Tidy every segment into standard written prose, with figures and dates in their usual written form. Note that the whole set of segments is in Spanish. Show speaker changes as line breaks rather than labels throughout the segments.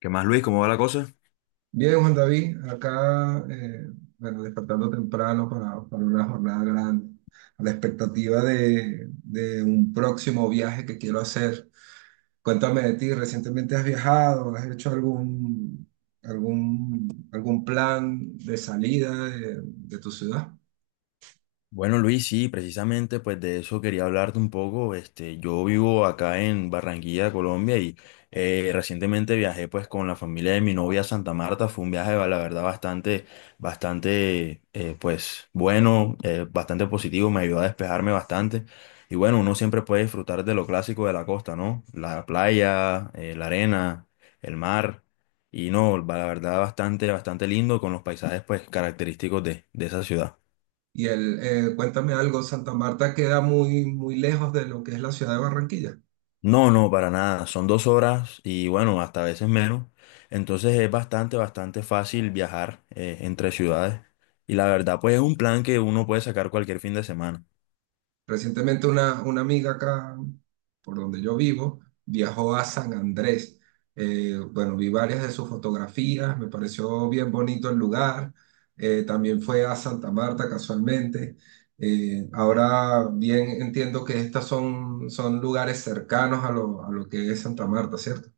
¿Qué más, Luis? ¿Cómo va la cosa?
Bien, Juan David, acá, bueno, despertando temprano para una jornada grande, a la expectativa de un próximo viaje que quiero hacer. Cuéntame de ti, ¿recientemente has viajado? ¿Has hecho algún plan de salida de tu ciudad?
Bueno, Luis, sí, precisamente pues de eso quería hablarte un poco. Yo vivo acá en Barranquilla, Colombia, y recientemente viajé pues con la familia de mi novia a Santa Marta. Fue un viaje, la verdad, bastante, pues bueno, bastante positivo, me ayudó a despejarme bastante. Y bueno, uno siempre puede disfrutar de lo clásico de la costa, ¿no? La playa, la arena, el mar. Y no, la verdad, bastante lindo con los paisajes pues característicos de esa ciudad.
Cuéntame algo, Santa Marta queda muy lejos de lo que es la ciudad de Barranquilla.
No, no, para nada. Son 2 horas y bueno, hasta a veces menos. Entonces es bastante fácil viajar entre ciudades. Y la verdad, pues es un plan que uno puede sacar cualquier fin de semana.
Recientemente una amiga acá por donde yo vivo, viajó a San Andrés. Bueno, Vi varias de sus fotografías, me pareció bien bonito el lugar. También fue a Santa Marta casualmente. Ahora bien, entiendo que estos son lugares cercanos a a lo que es Santa Marta, ¿cierto?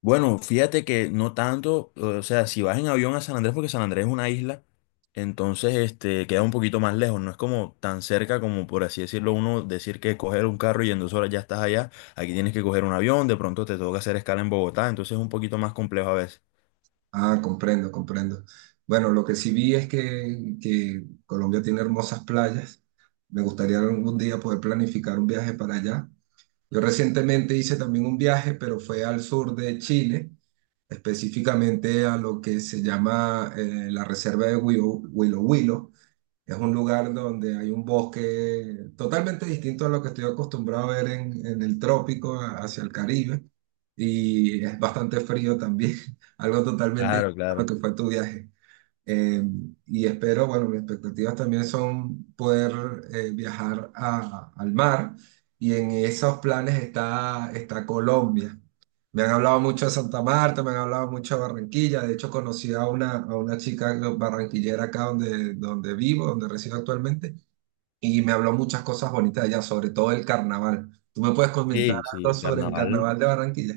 Bueno, fíjate que no tanto, o sea, si vas en avión a San Andrés, porque San Andrés es una isla, entonces este queda un poquito más lejos, no es como tan cerca como, por así decirlo, uno decir que coger un carro y en 2 horas ya estás allá. Aquí tienes que coger un avión, de pronto te toca hacer escala en Bogotá, entonces es un poquito más complejo a veces.
Ah, comprendo, comprendo. Bueno, lo que sí vi es que Colombia tiene hermosas playas. Me gustaría algún día poder planificar un viaje para allá. Yo recientemente hice también un viaje, pero fue al sur de Chile, específicamente a lo que se llama la reserva de Huilo Huilo. Huilo. Es un lugar donde hay un bosque totalmente distinto a lo que estoy acostumbrado a ver en el trópico, hacia el Caribe, y es bastante frío también, algo totalmente
Claro,
distinto a lo
claro.
que fue tu viaje. Eh, y espero, bueno, mis expectativas también son poder viajar al mar y en esos planes está Colombia. Me han hablado mucho de Santa Marta, me han hablado mucho de Barranquilla. De hecho, conocí a a una chica barranquillera acá donde vivo, donde resido actualmente, y me habló muchas cosas bonitas de allá, sobre todo el carnaval. ¿Tú me puedes comentar
Sí,
algo
sí,
sobre el
carnaval.
carnaval de Barranquilla?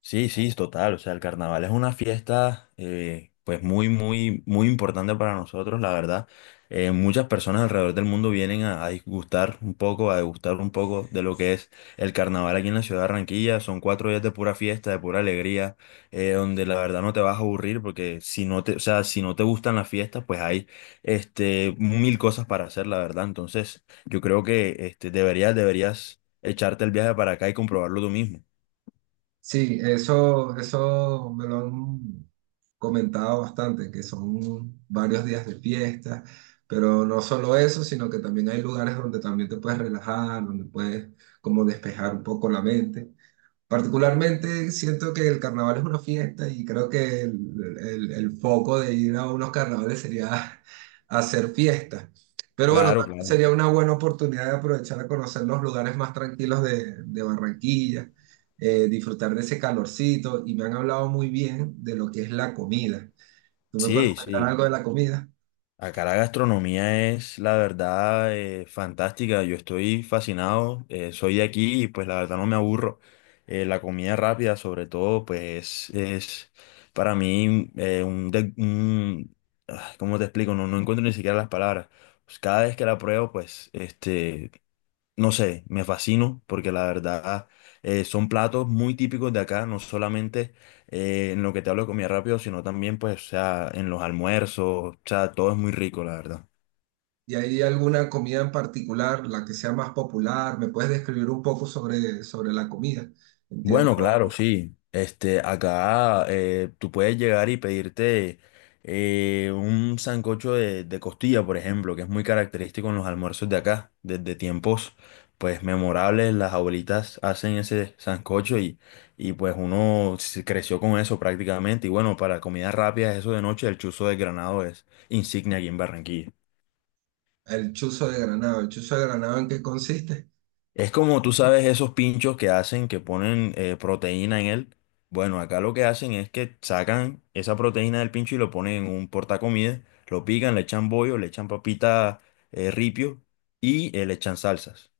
Sí, sí, total. O sea, el carnaval es una fiesta, pues muy, muy, muy importante para nosotros, la verdad. Muchas personas alrededor del mundo vienen a disgustar un poco, a degustar un poco de lo que es el carnaval aquí en la ciudad de Barranquilla. Son 4 días de pura fiesta, de pura alegría, donde la verdad no te vas a aburrir, porque o sea, si no te gustan las fiestas, pues hay, mil cosas para hacer, la verdad. Entonces, yo creo que, deberías echarte el viaje para acá y comprobarlo tú mismo.
Sí, eso me lo han comentado bastante, que son varios días de fiesta, pero no solo eso, sino que también hay lugares donde también te puedes relajar, donde puedes como despejar un poco la mente. Particularmente siento que el carnaval es una fiesta y creo que el foco de ir a unos carnavales sería hacer fiesta. Pero bueno,
Claro,
también
claro.
sería una buena oportunidad de aprovechar a conocer los lugares más tranquilos de Barranquilla, disfrutar de ese calorcito y me han hablado muy bien de lo que es la comida. ¿Tú me puedes
Sí,
comentar
sí.
algo de la comida?
Acá la gastronomía es, la verdad, fantástica. Yo estoy fascinado. Soy de aquí y pues la verdad no me aburro. La comida rápida, sobre todo, pues es para mí. Un, de- un- ah, ¿Cómo te explico? No, no encuentro ni siquiera las palabras. Pues, cada vez que la pruebo, pues no sé, me fascino porque la verdad son platos muy típicos de acá, no solamente en lo que te hablo de comida rápido, sino también pues, o sea, en los almuerzos, o sea, todo es muy rico, la verdad.
¿Y hay alguna comida en particular, la que sea más popular? ¿Me puedes describir un poco sobre la comida?
Bueno, claro,
Entiendo.
sí. Acá tú puedes llegar y pedirte un sancocho de costilla, por ejemplo, que es muy característico en los almuerzos de acá. Desde tiempos, pues, memorables, las abuelitas hacen ese sancocho y pues uno se creció con eso prácticamente. Y bueno, para comidas rápidas, eso de noche, el chuzo de Granado es insignia aquí en Barranquilla.
El chuzo de Granado. ¿El chuzo de Granado en qué consiste?
Es como tú sabes esos pinchos que hacen, que ponen proteína en él. Bueno, acá lo que hacen es que sacan esa proteína del pincho y lo ponen en un portacomidas, lo pican, le echan bollo, le echan papita ripio y le echan salsas.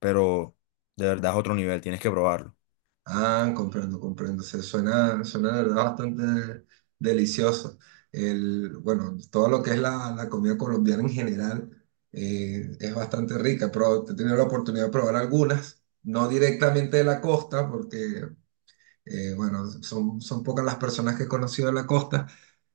Pero de verdad es otro nivel, tienes que probarlo.
Ah, comprendo, comprendo. Se suena, suena de verdad bastante delicioso. El, bueno, todo lo que es la comida colombiana en general es bastante rica. Pero he tenido la oportunidad de probar algunas, no directamente de la costa, porque, bueno, son pocas las personas que he conocido de la costa,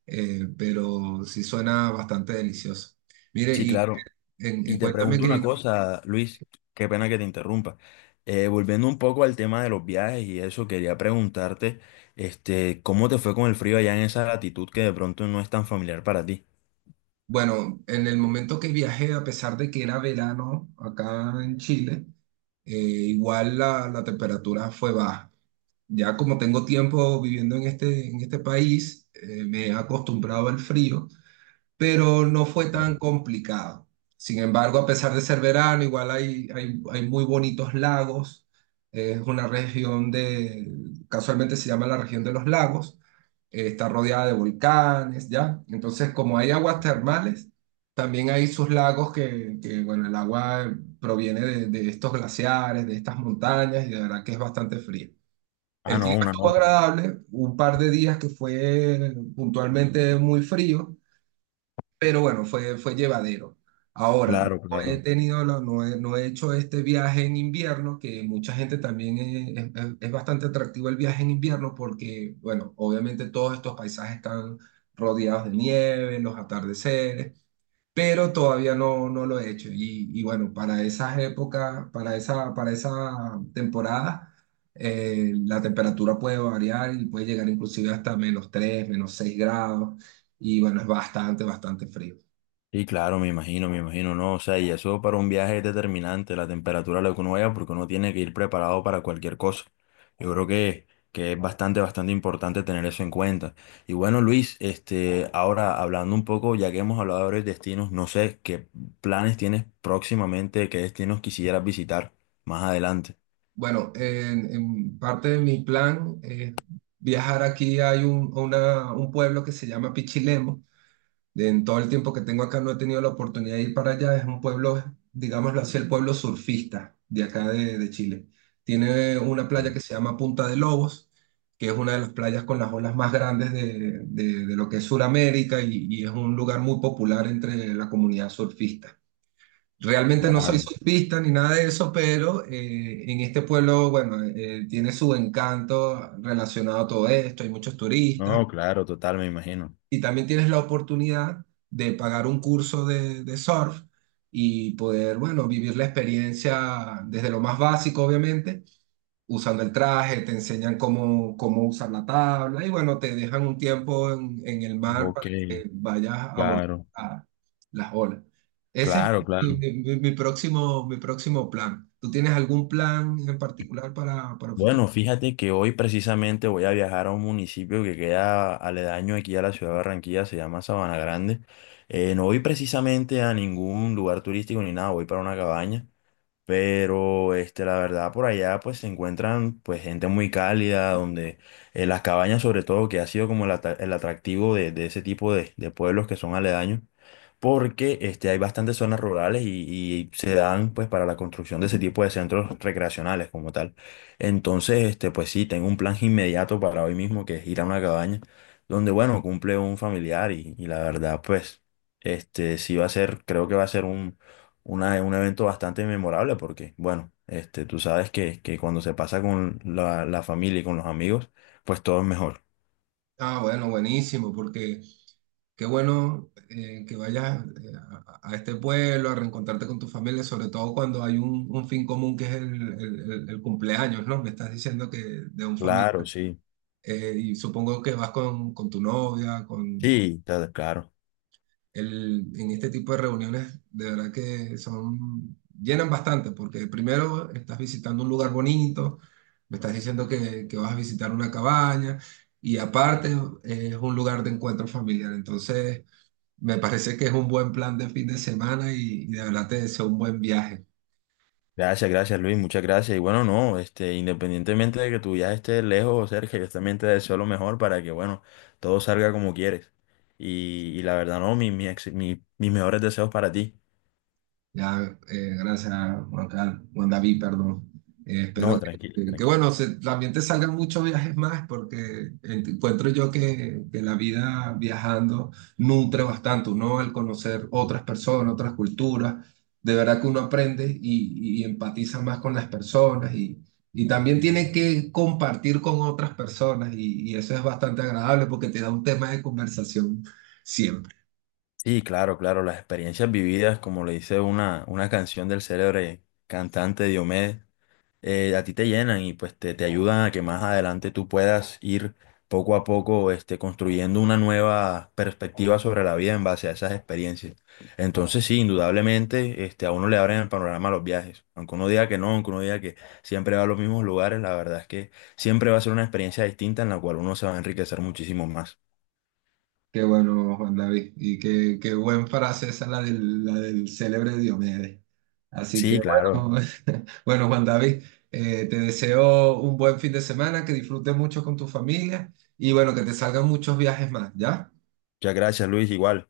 pero sí suena bastante delicioso. Mire,
Sí,
y
claro. Y te
cuéntame
pregunto una
que,
cosa, Luis, qué pena que te interrumpa. Volviendo un poco al tema de los viajes y eso, quería preguntarte, ¿cómo te fue con el frío allá en esa latitud que de pronto no es tan familiar para ti?
bueno, en el momento que viajé, a pesar de que era verano acá en Chile, igual la temperatura fue baja. Ya como tengo tiempo viviendo en en este país, me he acostumbrado al frío, pero no fue tan
Claro.
complicado. Sin embargo, a pesar de ser verano, igual hay muy bonitos lagos. Es una región de, casualmente se llama la región de los lagos. Está rodeada de volcanes, ¿ya? Entonces, como hay aguas termales, también hay sus lagos que, bueno, el agua proviene de estos glaciares, de estas montañas, y de verdad que es bastante fría.
Ah,
El
no,
clima
una
estuvo
nota.
agradable, un par de días que fue puntualmente muy frío, pero bueno, fue, fue llevadero. Ahora,
Claro,
no he
claro.
tenido, no he hecho este viaje en invierno, que mucha gente también es bastante atractivo el viaje en invierno porque, bueno, obviamente todos estos paisajes están rodeados de nieve, los atardeceres, pero todavía no, no lo he hecho. Y bueno, para esas épocas, para esa temporada, la temperatura puede variar y puede llegar inclusive hasta menos tres, menos 6 grados. Y bueno, es bastante, bastante frío.
Sí, claro, me imagino, no, o sea, y eso para un viaje es determinante, la temperatura, lo que uno vaya, porque uno tiene que ir preparado para cualquier cosa. Yo creo que es bastante importante tener eso en cuenta. Y bueno, Luis, ahora hablando un poco, ya que hemos hablado de varios destinos, no sé qué planes tienes próximamente, qué destinos quisieras visitar más adelante.
Bueno, en parte de mi plan es viajar aquí. Hay un pueblo que se llama Pichilemu. En todo el tiempo que tengo acá no he tenido la oportunidad de ir para allá. Es un pueblo, digámoslo así, el pueblo surfista de acá de Chile. Tiene una playa
Sí,
que se llama Punta de Lobos, que es una de las playas con las olas más grandes de lo que es Sudamérica, y es un lugar muy popular entre la comunidad surfista. Realmente no soy
claro.
surfista ni nada de eso, pero en este pueblo, bueno, tiene su encanto relacionado a todo esto, hay muchos turistas
No, claro, total, me imagino.
y también tienes la oportunidad de pagar un curso de surf y poder, bueno, vivir la experiencia desde lo más básico, obviamente, usando el traje, te enseñan cómo usar la tabla y bueno, te dejan un tiempo en el mar
Ok,
para que vayas a abordar
claro,
a las olas. Ese es
claro, claro.
mi próximo plan. ¿Tú tienes algún plan en particular para el futuro?
Bueno, fíjate que hoy precisamente voy a viajar a un municipio que queda aledaño aquí a la ciudad de Barranquilla, se llama Sabana Grande. No voy precisamente a ningún lugar turístico ni nada, voy para una cabaña, pero la verdad, por allá pues se encuentran pues gente muy cálida, donde las cabañas sobre todo, que ha sido como el atractivo de ese tipo de pueblos que son aledaños, porque hay bastantes zonas rurales y se dan pues para la construcción de ese tipo de centros recreacionales como tal. Entonces, pues sí, tengo un plan inmediato para hoy mismo que es ir a una cabaña donde, bueno, cumple un familiar y la verdad, pues, sí va a ser, creo que va a ser un evento bastante memorable porque, bueno, tú sabes que cuando se pasa con la familia y con los amigos, pues todo es mejor.
Ah, bueno, buenísimo, porque qué bueno que vayas a este pueblo a reencontrarte con tu familia, sobre todo cuando hay un fin común que es el cumpleaños, ¿no? Me estás diciendo que de un familiar.
Claro, sí.
Y supongo que vas con tu novia, con
Sí, claro.
el, en este tipo de reuniones, de verdad que son, llenan bastante, porque primero estás visitando un lugar bonito, me estás diciendo que vas a visitar una cabaña, y aparte es un lugar de encuentro familiar. Entonces, me parece que es un buen plan de fin de semana y de verdad te deseo un buen viaje.
Gracias, gracias Luis, muchas gracias. Y bueno, no, independientemente de que tu viaje esté lejos o cerca, yo también te deseo lo mejor para que, bueno, todo salga como quieres. Y la verdad, no, mis mejores deseos para ti.
Ya, gracias, Juan Carlos, Juan David, perdón. Espero
No, tranquilo, tranquilo.
bueno, también te salgan muchos viajes más, porque encuentro yo que la vida viajando nutre bastante, ¿no? Al conocer otras personas, otras culturas, de verdad que uno aprende y empatiza más con las personas y también tiene que compartir con otras personas y eso es bastante agradable porque te da un tema de conversación siempre.
Sí, claro, claro, las experiencias vividas, como le dice una canción del célebre cantante Diomedes. A ti te llenan y pues te ayudan a que más adelante tú puedas ir poco a poco construyendo una nueva perspectiva sobre la vida en base a esas experiencias. Entonces sí, indudablemente a uno le abren el panorama los viajes. Aunque uno diga que no, aunque uno diga que siempre va a los mismos lugares, la verdad es que siempre va a ser una experiencia distinta en la cual uno se va a enriquecer muchísimo más.
Qué bueno, Juan David. Y qué, qué buen frase esa, la del célebre Diomedes. Así que
Sí, claro.
bueno, bueno, Juan David, te deseo un buen fin de semana, que disfrutes mucho con tu familia y bueno, que te salgan muchos viajes más, ¿ya?
Muchas gracias, Luis, igual.